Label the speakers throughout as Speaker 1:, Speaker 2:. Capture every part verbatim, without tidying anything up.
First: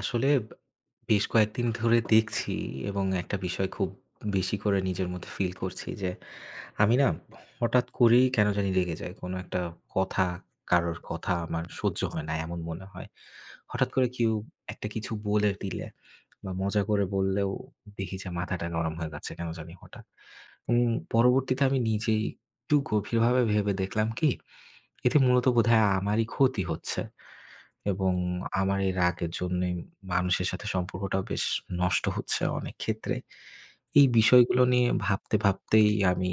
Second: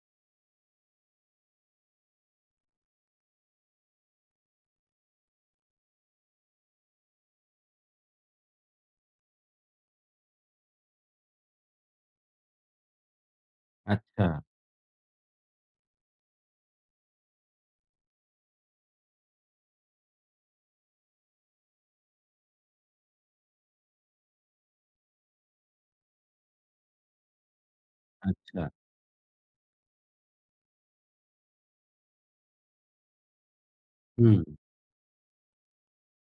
Speaker 1: আসলে বেশ কয়েকদিন ধরে দেখছি এবং একটা বিষয় খুব বেশি করে নিজের মধ্যে ফিল করছি যে আমি না হঠাৎ করেই কেন জানি রেগে যাই। কোনো একটা কথা, কারোর কথা আমার সহ্য হয় না এমন মনে হয়। হঠাৎ করে
Speaker 2: আচ্ছা,
Speaker 1: কেউ একটা কিছু বলে দিলে বা মজা করে বললেও দেখি যে মাথাটা গরম হয়ে যাচ্ছে কেন জানি হঠাৎ। উম পরবর্তীতে আমি নিজেই একটু গভীরভাবে ভেবে দেখলাম কি, এতে মূলত বোধহয় আমারই ক্ষতি হচ্ছে। এবং
Speaker 2: আচ্ছা,
Speaker 1: আমার এই রাগের জন্যই মানুষের সাথে সম্পর্কটাও বেশ নষ্ট হচ্ছে অনেক ক্ষেত্রে। এই
Speaker 2: হুম।
Speaker 1: বিষয়গুলো নিয়ে ভাবতে, ভাবতেই আমি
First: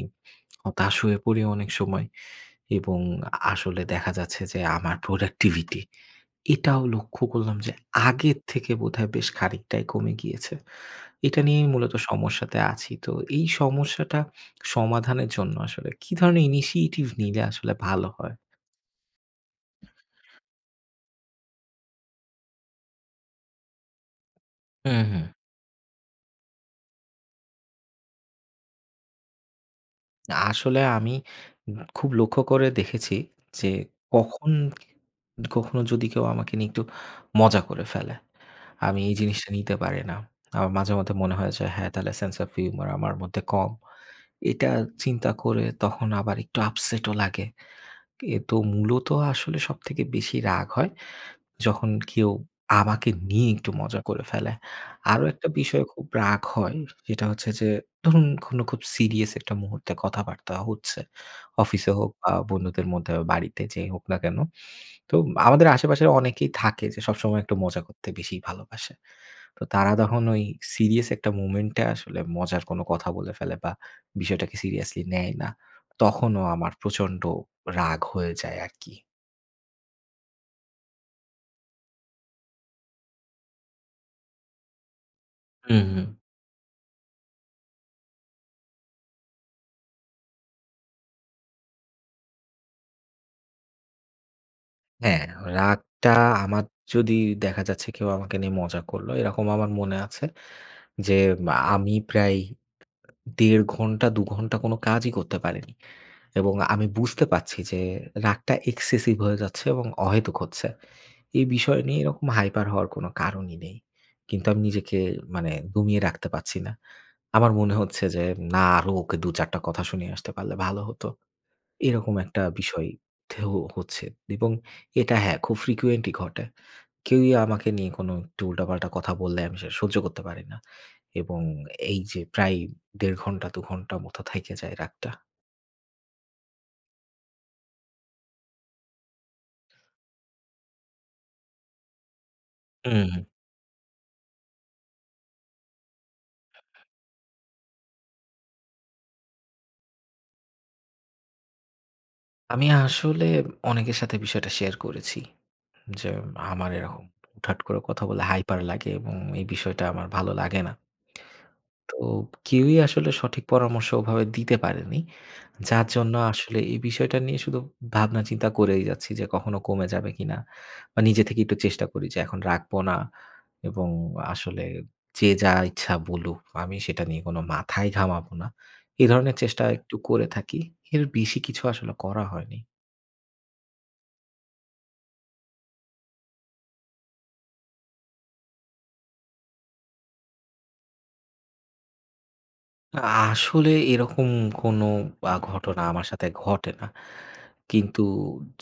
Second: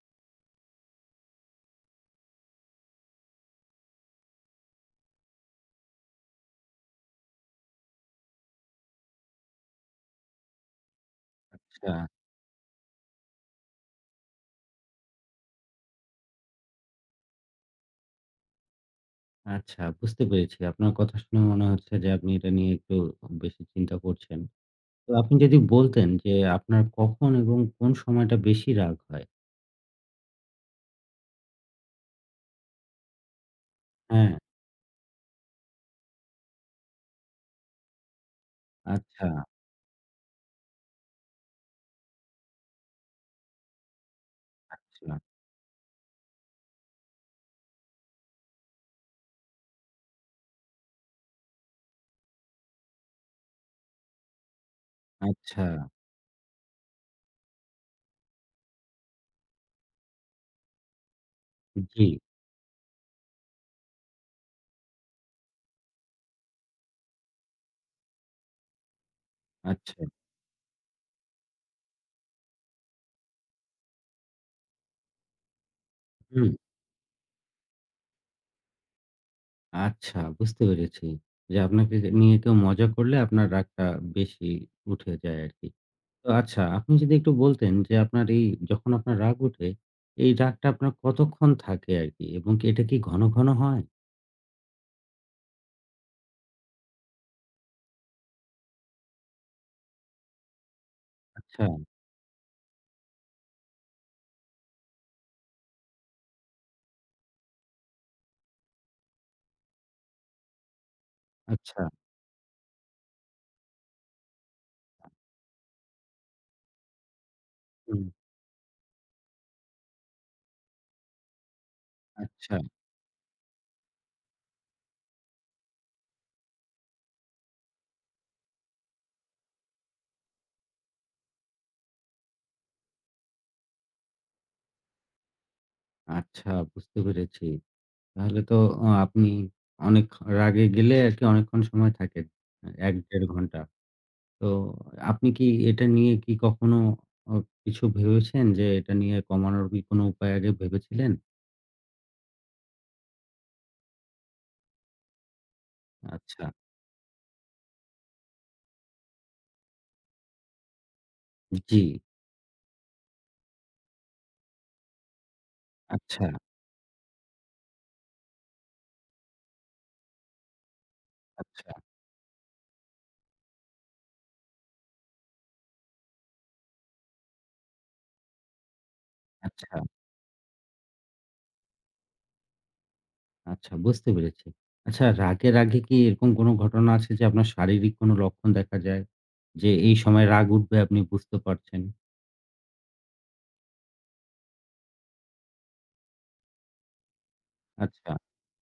Speaker 1: হতাশ হয়ে পড়ি অনেক সময় এবং আসলে দেখা যাচ্ছে যে আমার প্রোডাক্টিভিটি এটাও লক্ষ্য করলাম যে আগের থেকে বোধহয় বেশ খানিকটাই কমে গিয়েছে। এটা নিয়েই
Speaker 2: আচ্ছা,
Speaker 1: মূলত সমস্যাতে আছি। তো এই সমস্যাটা সমাধানের জন্য আসলে কি ধরনের ইনিশিয়েটিভ নিলে আসলে ভালো হয়?
Speaker 2: আচ্ছা বুঝতে পেরেছি। আপনার কথা শুনে মনে হচ্ছে যে আপনি এটা নিয়ে একটু বেশি চিন্তা করছেন।
Speaker 1: হুম,
Speaker 2: তো
Speaker 1: হুম।
Speaker 2: আপনি যদি বলতেন যে আপনার কখন এবং কোন সময়টা বেশি রাগ হয়?
Speaker 1: না, আসলে আমি খুব লক্ষ্য করে দেখেছি যে
Speaker 2: হ্যাঁ,
Speaker 1: কখন কখনো যদি কেউ আমাকে নিয়ে একটু মজা করে ফেলে, আমি এই
Speaker 2: আচ্ছা,
Speaker 1: জিনিসটা নিতে পারি না। আমার মাঝে মধ্যে মনে হয় যে হ্যাঁ, তাহলে সেন্স অফ হিউমার আমার মধ্যে কম। এটা
Speaker 2: আচ্ছা,
Speaker 1: চিন্তা করে তখন আবার একটু আপসেটও লাগে। কিন্তু মূলত আসলে সবথেকে বেশি রাগ হয় যখন কেউ আমাকে নিয়ে একটু মজা করে ফেলে। আরো একটা
Speaker 2: আচ্ছা,
Speaker 1: বিষয়ে খুব রাগ হয় সেটা হচ্ছে যে ধরুন কোনো খুব সিরিয়াস একটা মুহূর্তে কথাবার্তা হচ্ছে। অফিসে
Speaker 2: জি,
Speaker 1: হোক বা বন্ধুদের মধ্যে বা বাড়িতে যেই হোক না কেন। তো আমাদের আশেপাশের অনেকেই থাকে যে সবসময় একটু মজা করতে বেশিই ভালোবাসে। তো তারা
Speaker 2: আচ্ছা,
Speaker 1: তখন ওই সিরিয়াস একটা মোমেন্টে আসলে মজার কোনো কথা বলে ফেলে বা বিষয়টাকে সিরিয়াসলি নেয় না। তখনও
Speaker 2: হুম,
Speaker 1: আমার প্রচন্ড রাগ হয়ে যায় আরকি।
Speaker 2: আচ্ছা বুঝতে পেরেছি। যে আপনাকে নিয়ে কেউ মজা করলে আপনার রাগটা বেশি উঠে যায় আরকি।
Speaker 1: হুম।
Speaker 2: তো আচ্ছা, আপনি যদি একটু বলতেন যে আপনার এই যখন আপনার রাগ উঠে, এই রাগটা আপনার কতক্ষণ থাকে আরকি? এবং কি এটা কি ঘন, ঘন হয়?
Speaker 1: হ্যাঁ, রাগটা আমার যদি দেখা যাচ্ছে কেউ আমাকে নিয়ে মজা করলো, এরকম আমার মনে আছে যে আ
Speaker 2: আচ্ছা,
Speaker 1: আমি প্রায় দেড় ঘন্টা দুই ঘন্টা কোনো কাজই করতে পারিনি। এবং আমি বুঝতে পারছি যে রাগটা এক্সেসিভ হয়ে যাচ্ছে এবং অহেতুক হচ্ছে। এই বিষয়
Speaker 2: আচ্ছা,
Speaker 1: নিয়ে এরকম হাইপার হওয়ার কোনো কারণই নেই। কিন্তু আমি নিজেকে মানে দমিয়ে রাখতে পারছি না। আমার মনে
Speaker 2: হুম,
Speaker 1: হচ্ছে যে না আরো ওকে দুই চারটা টা কথা শুনিয়ে আসতে পারলে ভালো হতো। এরকম একটা
Speaker 2: আচ্ছা,
Speaker 1: বিষয় থেহ হচ্ছে এবং এটা হ্যাঁ, খুব ফ্রিকুয়েন্টলি ঘটে। কেউই আমাকে নিয়ে কোনো একটু উল্টাপাল্টা কথা বললে আমি সেটা সহ্য করতে পারি না এবং এই যে প্রায় দেড় ঘন্টা দুই ঘন্টা মতো থাইকা যায় রাগটা।
Speaker 2: আচ্ছা বুঝতে পেরেছি। তাহলে তো আ আপনি অনেক রাগে গেলে আরকি অনেকক্ষণ সময় থাকেন। আ
Speaker 1: হুম, হুম।
Speaker 2: এক থেকে দেড় ঘন্টা। তো আপনি কি এটা নিয়ে কি কখনো অ কিছু ভেবেছেন যে এটা নিয়ে কমানোর কি কোনো উপায় আগে ভেবেছিলেন?
Speaker 1: আমি আসলে অনেকের সাথে বিষয়টা শেয়ার করেছি যে
Speaker 2: আচ্ছা,
Speaker 1: আমার এরকম হুটহাট করে কথা বলে হাইপার লাগে এবং এই বিষয়টা আমার ভালো লাগে না।
Speaker 2: জি,
Speaker 1: তো কেউই আসলে সঠিক পরামর্শ ওভাবে দিতে পারেনি। যার জন্য
Speaker 2: আচ্ছা,
Speaker 1: আসলে এই বিষয়টা নিয়ে শুধু ভাবনা চিন্তা করেই যাচ্ছি যে কখনো কমে যাবে কিনা? বা নিজে থেকে একটু
Speaker 2: আচ্ছা,
Speaker 1: চেষ্টা করি যে এখন রাখবো না এবং আসলে যে যা ইচ্ছা বলুক আমি সেটা নিয়ে কোনো মাথাই ঘামাবো না। এ ধরনের চেষ্টা
Speaker 2: আচ্ছা।
Speaker 1: একটু করে থাকি। এর বেশি কিছু আসলে করা হয়নি।
Speaker 2: আচ্ছা বুঝতে পেরেছি। আচ্ছা রাগের আগে কি এরকম কোনো ঘটনা আছে যে আপনার শারীরিক কোনো লক্ষণ দেখা যায়? যে এই সময় রাগ উঠবে আপনি বুঝতে পারছেন।
Speaker 1: আসলে এরকম কোনো আ ঘটনা আমার সাথে ঘটে না। কিন্তু
Speaker 2: আচ্ছা,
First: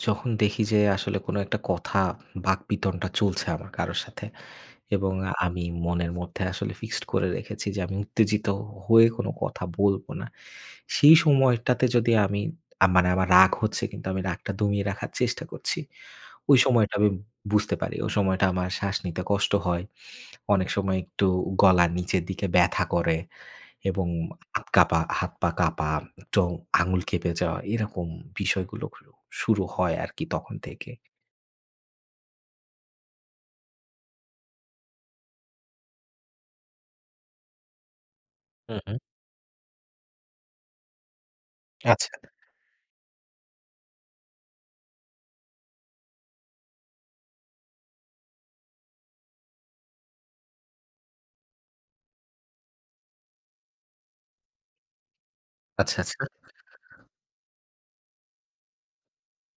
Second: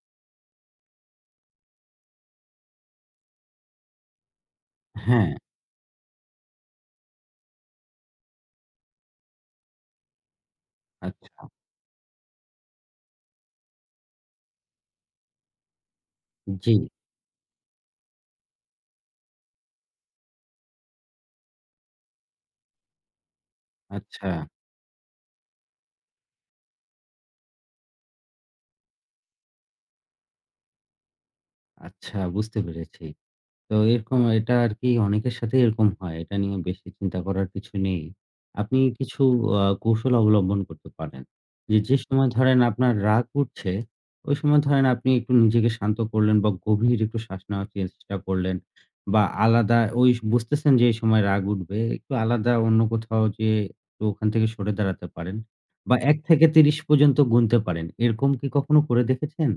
Speaker 1: যখন দেখি যে আসলে কোনো একটা কথা বাকবিতণ্ডা চলছে আমার কারো সাথে এবং
Speaker 2: হ্যাঁ,
Speaker 1: আমি মনের মধ্যে আসলে ফিক্সড করে রেখেছি যে আমি উত্তেজিত হয়ে কোনো কথা বলবো না। সেই
Speaker 2: আচ্ছা,
Speaker 1: সময়টাতে যদি আমি আ মানে আমার রাগ হচ্ছে কিন্তু আমি রাগটা দমিয়ে রাখার চেষ্টা করছি। ওই
Speaker 2: জি,
Speaker 1: সময়টা আমি বুঝতে পারি। ওই সময়টা আমার শ্বাস নিতে কষ্ট হয়। অনেক সময় একটু গলা নিচের দিকে ব্যথা করে। এবং
Speaker 2: আচ্ছা,
Speaker 1: হাত কাঁপা হাত পা কাঁপা, চ আঙুল কেঁপে যাওয়া এরকম বিষয়গুলো শুরু হয় আরকি তখন থেকে।
Speaker 2: আচ্ছা বুঝতে পেরেছি। তো এরকম এটা আরকি অনেকের সাথেই এরকম হয়। এটা নিয়ে বেশি চিন্তা করার কিছু নেই। আপনি
Speaker 1: হুম, হুম।
Speaker 2: কিছু আ কৌশল অবলম্বন করতে পারেন। যে, যে
Speaker 1: আচ্ছা।
Speaker 2: সময় ধরেন আপনার রাগ উঠছে, ওই সময় ধরেন আপনি একটু নিজেকে শান্ত করলেন বা গভীর একটু শ্বাস নেওয়ার চেষ্টা করলেন বা আলাদা ওই বুঝতেছেন যে, এই সময় রাগ উঠবে। একটু আলাদা অন্য কোথাও যেয়ে তো ওখান থেকে সরে দাঁড়াতে পারেন বা
Speaker 1: আচ্ছা,
Speaker 2: এক
Speaker 1: আচ্ছা।
Speaker 2: থেকে ত্রিশ পর্যন্ত গুনতে পারেন। এরকম কি কখনো করে দেখেছেন?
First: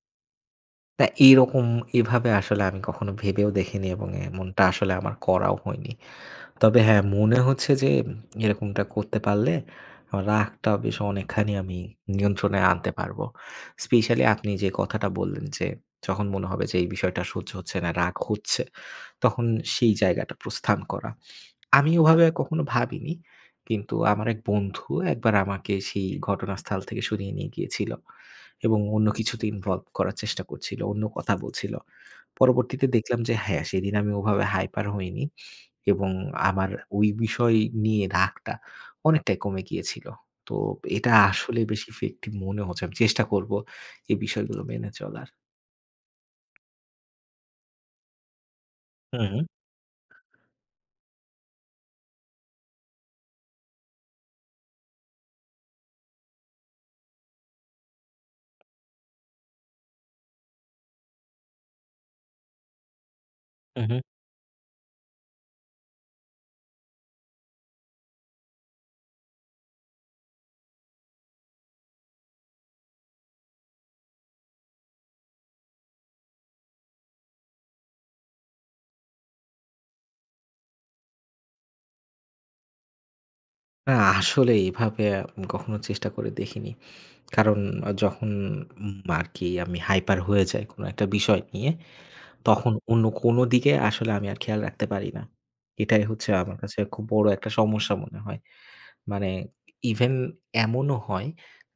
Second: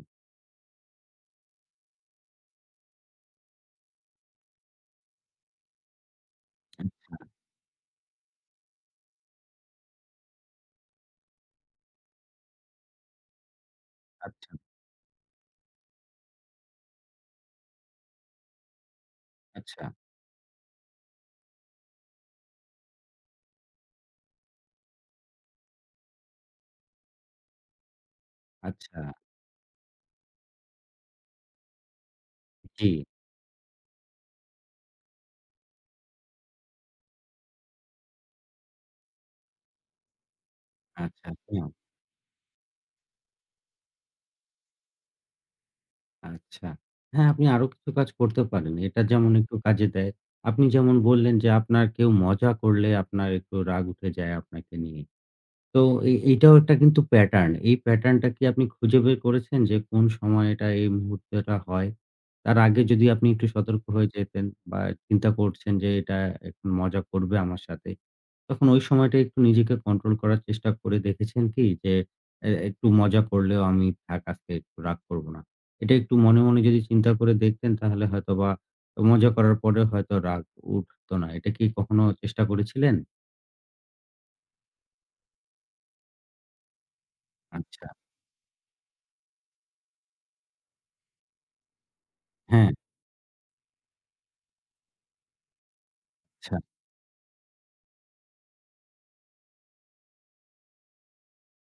Speaker 1: না এইরকম এভাবে আসলে আমি কখনো ভেবেও দেখিনি এবং এমনটা আসলে আমার করাও হয়নি। তবে হ্যাঁ, মনে হচ্ছে যে এরকমটা করতে পারলে আমার রাগটা বেশ অনেকখানি আমি নিয়ন্ত্রণে আনতে পারবো। স্পেশালি
Speaker 2: আচ্ছা,
Speaker 1: আপনি যে কথাটা বললেন যে, যখন মনে হবে যে এই বিষয়টা সহ্য হচ্ছে না, রাগ হচ্ছে, তখন
Speaker 2: আচ্ছা,
Speaker 1: সেই জায়গাটা প্রস্থান করা। আমি ওভাবে কখনো ভাবিনি। কিন্তু আমার এক বন্ধু একবার আমাকে সেই ঘটনাস্থল থেকে সরিয়ে নিয়ে গিয়েছিল। এবং
Speaker 2: আচ্ছা,
Speaker 1: অন্য কিছুতে ইনভলভ করার চেষ্টা করছিল। অন্য কথা বলছিল।
Speaker 2: জি,
Speaker 1: পরবর্তীতে দেখলাম যে হ্যাঁ, সেদিন আমি ওভাবে হাইপার হইনি এবং আমার ওই বিষয় নিয়ে রাগটা অনেকটাই কমে গিয়েছিল। তো এটা
Speaker 2: আচ্ছা।
Speaker 1: আসলে
Speaker 2: আচ্ছা।
Speaker 1: বেশ ইফেক্টিভ মনে হচ্ছে। আমি চেষ্টা করব এই বিষয়গুলো মেনে চলার।
Speaker 2: আচ্ছা। হ্যাঁ, আপনি আরো কিছু কাজ করতে পারেন। এটা
Speaker 1: হু,
Speaker 2: যেমন
Speaker 1: হু,
Speaker 2: একটু কাজে দেয়। আপনি যেমন বললেন যে আপনার কেউ মজা করলে আপনার একটু রাগ উঠে যায় আপনাকে নিয়ে। তো এই এইটাও একটা কিন্তু প্যাটার্ন। এই প্যাটার্নটা কি আপনি খুঁজে বের করেছেন যে কোন সময় এটা এই মুহূর্তটা হয়? তার আগে যদি আপনি একটু
Speaker 1: হু,
Speaker 2: সতর্ক
Speaker 1: হু।
Speaker 2: হয়ে যেতেন বা চিন্তা করছেন যে এটা এখন মজা করবে আমার সাথে। তখন ওই সময়টা একটু নিজেকে কন্ট্রোল করার চেষ্টা করে দেখেছেন কি যে এ একটু মজা করলেও আমি থাক আজকে একটু রাগ করব না। এটা একটু মনে, মনে যদি চিন্তা করে দেখতেন তাহলে হয়তোবা মজা করার পরেও হয়তো রাগ উঠতো না। এটা কি কখনো চেষ্টা করেছিলেন?
Speaker 1: না আসলে এভাবে উম কখনো চেষ্টা করে দেখিনি। কারণ
Speaker 2: আচ্ছা।
Speaker 1: আ যখন উম আরকি আমি হাইপার হয়ে যাই কোনো একটা বিষয় নিয়ে
Speaker 2: হ্যাঁ,
Speaker 1: তখন অন্য কোনো দিকে আসলে আমি আর খেয়াল রাখতে পারি না। এটাই হচ্ছে
Speaker 2: আচ্ছা।
Speaker 1: আমার কাছে খুব বড় একটা সমস্যা মনে হয়। মানে ইভেন এমনও হয়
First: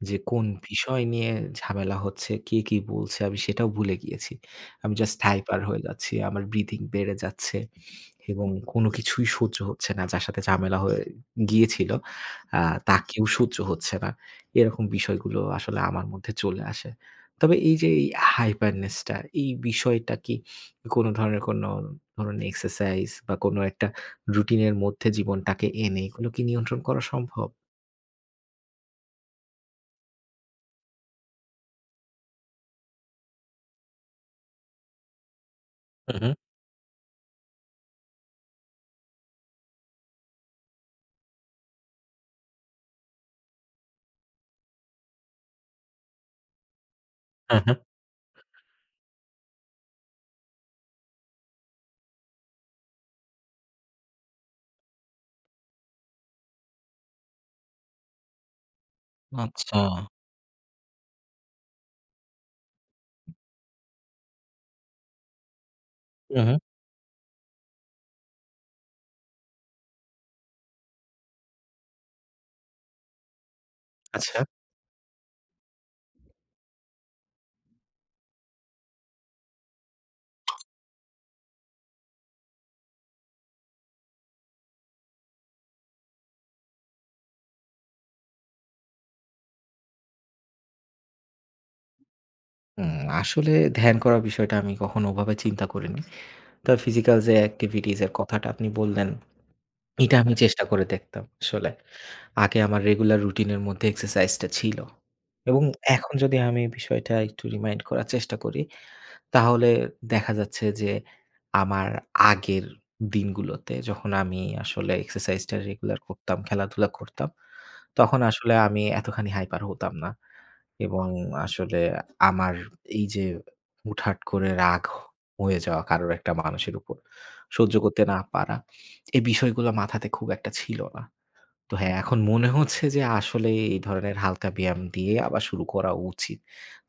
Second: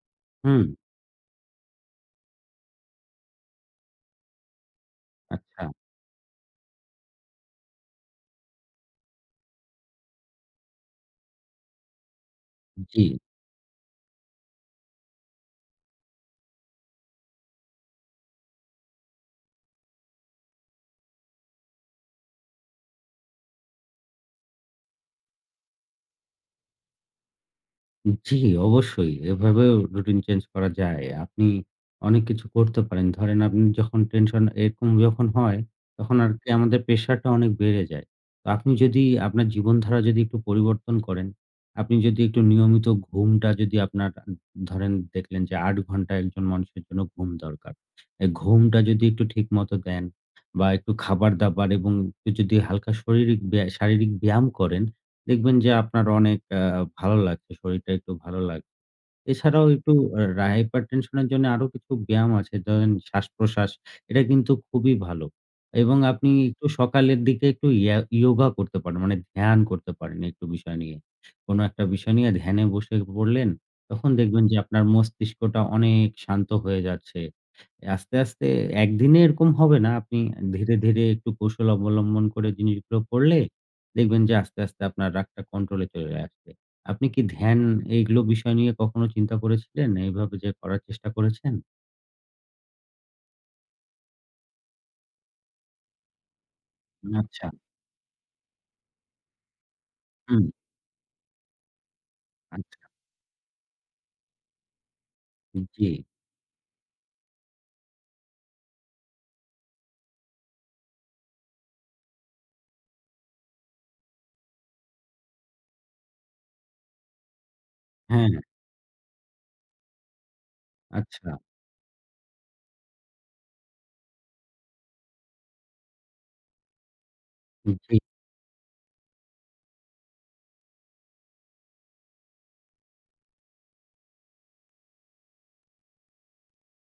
Speaker 1: যে কোন
Speaker 2: হুম।
Speaker 1: বিষয় নিয়ে ঝামেলা হচ্ছে, কে কি বলছে আমি সেটাও ভুলে গিয়েছি। আমি জাস্ট হাইপার
Speaker 2: আচ্ছা,
Speaker 1: হয়ে যাচ্ছি। আমার ব্রিথিং বেড়ে যাচ্ছে এবং কোনো কিছুই সহ্য হচ্ছে না। যার সাথে ঝামেলা হয়ে গিয়েছিল আ
Speaker 2: জি,
Speaker 1: তাকেও সহ্য হচ্ছে না। এরকম বিষয়গুলো আসলে আমার মধ্যে চলে আসে। তবে এই যে এই হাইপারনেস টা এই বিষয়টা কি কোনো ধরনের কোনো ধরুন এক্সারসাইজ বা কোনো একটা রুটিনের মধ্যে জীবনটাকে এনে এগুলো কি নিয়ন্ত্রণ করা সম্ভব?
Speaker 2: জি, অবশ্যই। এভাবেও রুটিন চেঞ্জ করা যায়। আপনি অনেক কিছু করতে পারেন। ধরেন আপনি যখন টেনশন এরকম যখন হয়,
Speaker 1: হু,
Speaker 2: তখন
Speaker 1: হু।
Speaker 2: আরকি আমাদের প্রেশারটা অনেক বেড়ে যায়। তো আপনি যদি আপনার জীবনধারা যদি একটু পরিবর্তন করেন, আপনি যদি একটু নিয়মিত ঘুমটা যদি আপনার ধরেন দেখলেন যে আট ঘন্টা একজন মানুষের জন্য ঘুম
Speaker 1: হ্যাঁ,
Speaker 2: দরকার।
Speaker 1: হ্যাঁ।
Speaker 2: এই ঘুমটা যদি একটু ঠিকমতো দেন বা একটু খাবার-দাবার এবং একটু যদি হালকা শরীরিক ব্যায়া শারীরিক ব্যায়াম করেন দেখবেন যে আপনার অনেক আ ভালো লাগছে। শরীরটা একটু ভালো লাগছে। এছাড়াও
Speaker 1: আচ্ছা।
Speaker 2: একটু আ রা hypertension এর জন্য আরো কিছু ব্যায়াম আছে। ধরেন শ্বাস-প্রশ্বাস এটা কিন্তু খুবই ভালো। এবং আপনি
Speaker 1: হু, হু।
Speaker 2: একটু সকালের দিকে একটু ইয়া ইয়োগা করতে পারেন। মানে ধ্যান করতে পারেন একটু বিষয় নিয়ে। কোন একটা বিষয় নিয়ে ধ্যানে বসে পড়লেন। তখন
Speaker 1: আচ্ছা।
Speaker 2: দেখবেন যে আপনার মস্তিষ্কটা অনেক শান্ত হয়ে যাচ্ছে। আস্তে, আস্তে একদিনে এরকম হবে না। আপনি ধীরে, ধীরে একটু কৌশল অবলম্বন করে জিনিসগুলো করলে দেখবেন যে আস্তে, আস্তে আপনার রাগটা কন্ট্রোলে চলে আসছে। আপনি কি ধ্যান এইগুলো বিষয় নিয়ে কখনো চিন্তা করেছিলেন? এইভাবে যে করার চেষ্টা করেছেন?
Speaker 1: উম আসলে ধ্যান করার বিষয়টা আমি কখনো ওভাবে চিন্তা করিনি। তবে ফিজিক্যাল যে
Speaker 2: আচ্ছা,
Speaker 1: activities এর কথাটা আপনি বললেন এটা আমি
Speaker 2: হুম,
Speaker 1: চেষ্টা করে দেখতাম আসলে। আগে
Speaker 2: আচ্ছা,
Speaker 1: আমার রেগুলার রুটিনের মধ্যে এক্সারসাইজটা ছিল। এবং
Speaker 2: জি,
Speaker 1: এখন যদি আমি বিষয়টা একটু রিমাইন্ড করার চেষ্টা করি, তাহলে দেখা যাচ্ছে যে আমার আগের দিনগুলোতে যখন আমি আসলে এক্সারসাইজটা রেগুলার করতাম, খেলাধুলা করতাম, তখন
Speaker 2: হ্যাঁ,
Speaker 1: আসলে আমি এতখানি হাইপার হতাম না। এবং
Speaker 2: আচ্ছা,
Speaker 1: আসলে আমার এই যে হুটহাট করে রাগ হয়ে যাওয়া কারোর একটা মানুষের উপর সহ্য
Speaker 2: জি,
Speaker 1: করতে না পারা এই বিষয়গুলো মাথাতে খুব একটা ছিল না। তো হ্যাঁ, এখন মনে হচ্ছে যে আসলে এই ধরনের হালকা ব্যায়াম দিয়ে আবার শুরু করা উচিত।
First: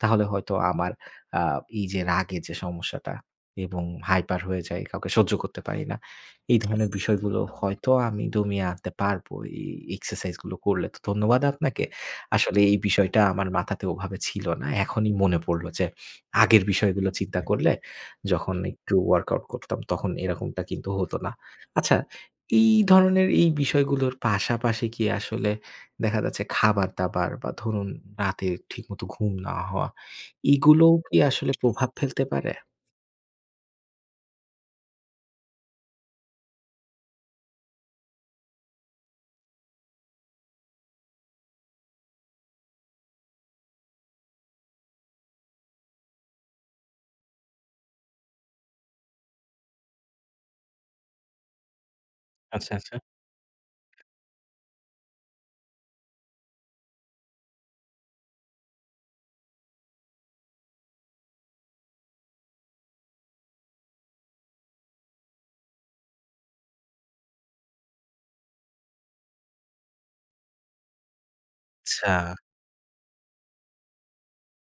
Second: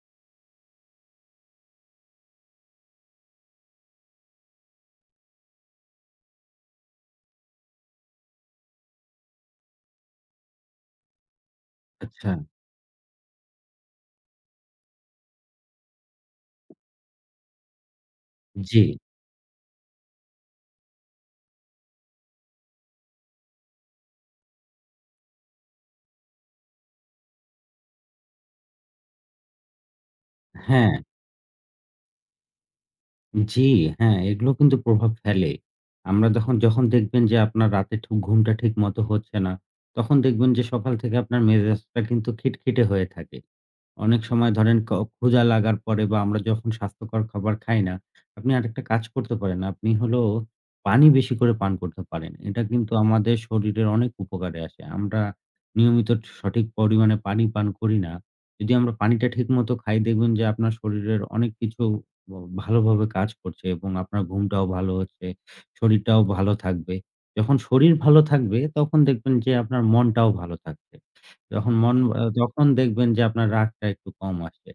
Speaker 1: তাহলে হয়তো আমার আ এই যে রাগের যে সমস্যাটা এবং হাইপার হয়ে যাই, কাউকে সহ্য করতে পারি না। এই ধরনের বিষয়গুলো হয়তো আমি দমিয়ে আনতে পারবো এই এক্সারসাইজ গুলো করলে। তো ধন্যবাদ আপনাকে।
Speaker 2: আচ্ছা,
Speaker 1: আসলে এই বিষয়টা আমার মাথাতে ওভাবে ছিল না। এখনই মনে পড়ল যে আগের বিষয়গুলো চিন্তা করলে যখন
Speaker 2: জি,
Speaker 1: একটু ওয়ার্কআউট করতাম তখন এরকমটা কিন্তু হতো না। আচ্ছা এই ধরনের এই বিষয়গুলোর পাশাপাশি কি আসলে দেখা যাচ্ছে খাবার-দাবার বা ধরুন রাতে ঠিকমতো ঘুম না হওয়া,
Speaker 2: হ্যাঁ।
Speaker 1: এগুলোও কি আসলে প্রভাব ফেলতে পারে?
Speaker 2: জি, হ্যাঁ, এগুলো কিন্তু প্রভাব ফেলে। আমরা তখন যখন দেখবেন যে আপনার রাতে ঠু ঘুমটা ঠিক মতো হচ্ছে না, তখন দেখবেন যে সকাল থেকে আপনার মেজাজটা কিন্তু খিটখিটে হয়ে থাকে। অনেক সময় ধরেন ক ক্ষুধা লাগার পরে বা আমরা যখন স্বাস্থ্যকর খাবার খাই না, আপনি আরেকটা কাজ করতে পারেন। আপনি হলো পানি বেশি করে পান করতে পারেন। এটা
Speaker 1: আচ্ছা,
Speaker 2: কিন্তু
Speaker 1: আচ্ছা।
Speaker 2: আমাদের শরীরের অনেক উপকারে আসে। আমরা নিয়মিত সঠিক পরিমাণে পানি পান করি না। যদি আমরা পানিটা ঠিকমতো খাই দেখবেন যে আপনার শরীরের অনেক কিছু ব ভালোভাবে কাজ করছে এবং আপনার ঘুমটাও ভালো হচ্ছে, শরীরটাও ভালো থাকবে। যখন শরীর ভালো থাকবে তখন দেখবেন যে আপনার মনটাও ভালো থাকছে। যখন মন
Speaker 1: আচ্ছা।
Speaker 2: আ যখন দেখবেন যে আপনার রাগটা একটু কম আসছে।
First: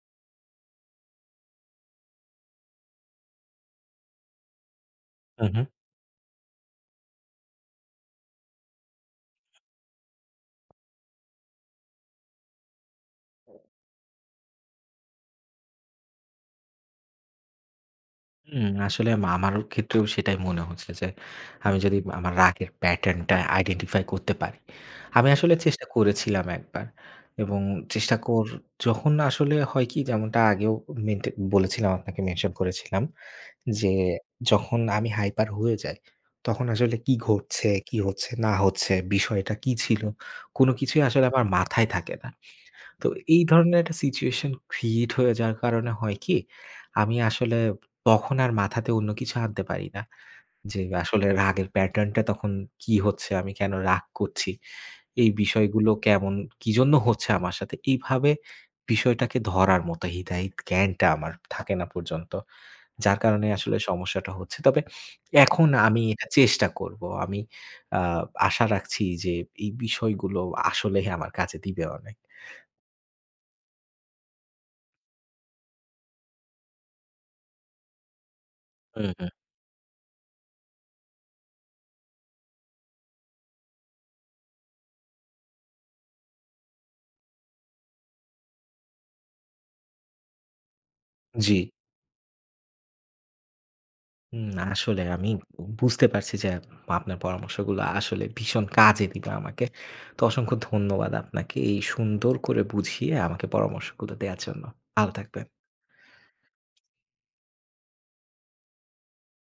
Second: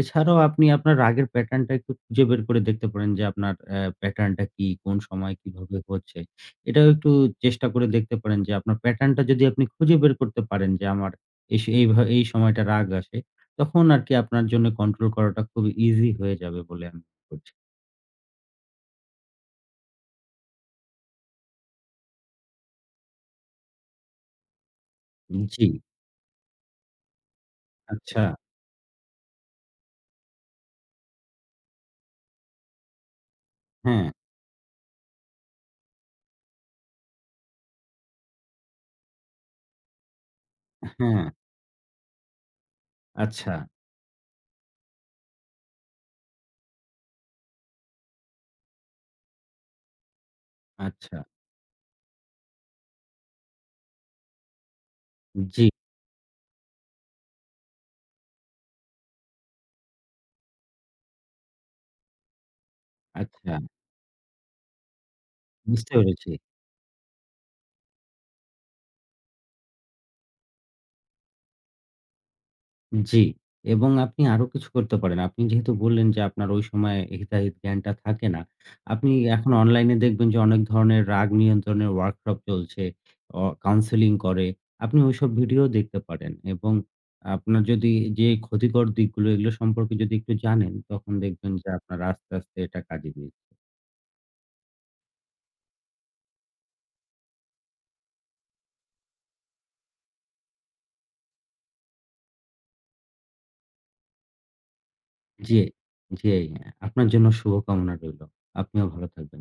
Speaker 2: এছাড়াও আপনি আপনার রাগের প্যাটার্নটা একটু খুঁজে বের করে দেখতে পারেন যে আপনার অ্যা প্যাটার্নটা কি? কোন সময়
Speaker 1: হুম, হুম।
Speaker 2: কিভাবে হচ্ছে? এটাও একটু চেষ্টা করে দেখতে পারেন যে আপনার প্যাটার্নটা যদি আপনি খুঁজে বের করতে পারেন যে আমার এস এইভা এই ভা- এই সময়টা রাগ আসে, তখন আরকি আপনার জন্য কন্ট্রোল করাটা খুব ইজি হয়ে যাবে বলে আমি মনে করছি।
Speaker 1: হুম, আসলে আমা আমার ক্ষেত্রেও সেটাই মনে হচ্ছে যে আমি যদি আমার রাগের প্যাটার্নটা আইডেন্টিফাই করতে পারি। আমি আসলে
Speaker 2: জি,
Speaker 1: চেষ্টা করেছিলাম একবার এবং চেষ্টা
Speaker 2: আচ্ছা।
Speaker 1: কর যখন আসলে হয় কি যেমনটা আগেও মেনটে বলেছিলাম আপনাকে মেনশন করেছিলাম যে
Speaker 2: হ্যাঁ,
Speaker 1: যখন আমি হাইপার হয়ে যাই, তখন আসলে কি ঘটছে, কি হচ্ছে না হচ্ছে, বিষয়টা কি ছিল, কোনো কিছুই
Speaker 2: হ্যাঁ,
Speaker 1: আসলে আমার মাথায় থাকে না। তো এই
Speaker 2: আচ্ছা,
Speaker 1: ধরনের একটা সিচুয়েশন ক্রিয়েট হয়ে যাওয়ার কারণে হয় কি, আমি আসলে তখন আর মাথাতে অন্য কিছু আনতে পারি না। যে
Speaker 2: আচ্ছা।
Speaker 1: আসলে রাগের প্যাটার্নটা তখন কি হচ্ছে, আমি কেন রাগ করছি, এই
Speaker 2: জি,
Speaker 1: বিষয়গুলো কেমন, কিজন্য হচ্ছে আমার সাথে। এইভাবে বিষয়টাকে ধরার মতো হিতাহিত জ্ঞানটা আমার থাকে না পর্যন্ত। যার কারণে
Speaker 2: আচ্ছা।
Speaker 1: আসলে সমস্যাটা হচ্ছে। তবে এখন
Speaker 2: বুঝতে
Speaker 1: আমি এটা
Speaker 2: পেরেছি।
Speaker 1: চেষ্টা করব। আমি আ আশা রাখছি যে এই বিষয়গুলো আসলেই আমার কাজে দিবে অনেক।
Speaker 2: জি। এবং আপনি আরো কিছু করতে পারেন। আপনি যেহেতু বললেন যে আপনার ওই সময় হিতাহিত জ্ঞানটা থাকে না।
Speaker 1: হুম,
Speaker 2: আপনি
Speaker 1: হুম।
Speaker 2: এখন অনলাইনে দেখবেন যে অনেক ধরনের রাগ নিয়ন্ত্রণের ওয়ার্কশপ চলছে, অ কাউন্সেলিং করে। আপনি ওইসব ভিডিও দেখতে পারেন এবং আপনার যদি যে ক্ষতিকর দিকগুলো এগুলো সম্পর্কে যদি একটু জানেন, তখন দেখবেন
Speaker 1: জি।
Speaker 2: যে আপনার আস্তে, আস্তে এটা কাজে দিচ্ছে।
Speaker 1: হুম, আসলে আমি বুঝতে পারছি যে আপনার পরামর্শগুলো আসলে ভীষণ কাজে দিবে আমাকে। তো অসংখ্য ধন্যবাদ আপনাকে এই সুন্দর করে বুঝিয়ে আমাকে পরামর্শগুলো দেয়ার জন্য। ভালো থাকবেন।
Speaker 2: জি, জি। আপনার জন্য শুভকামনা রইলো। আপনিও ভালো থাকবেন।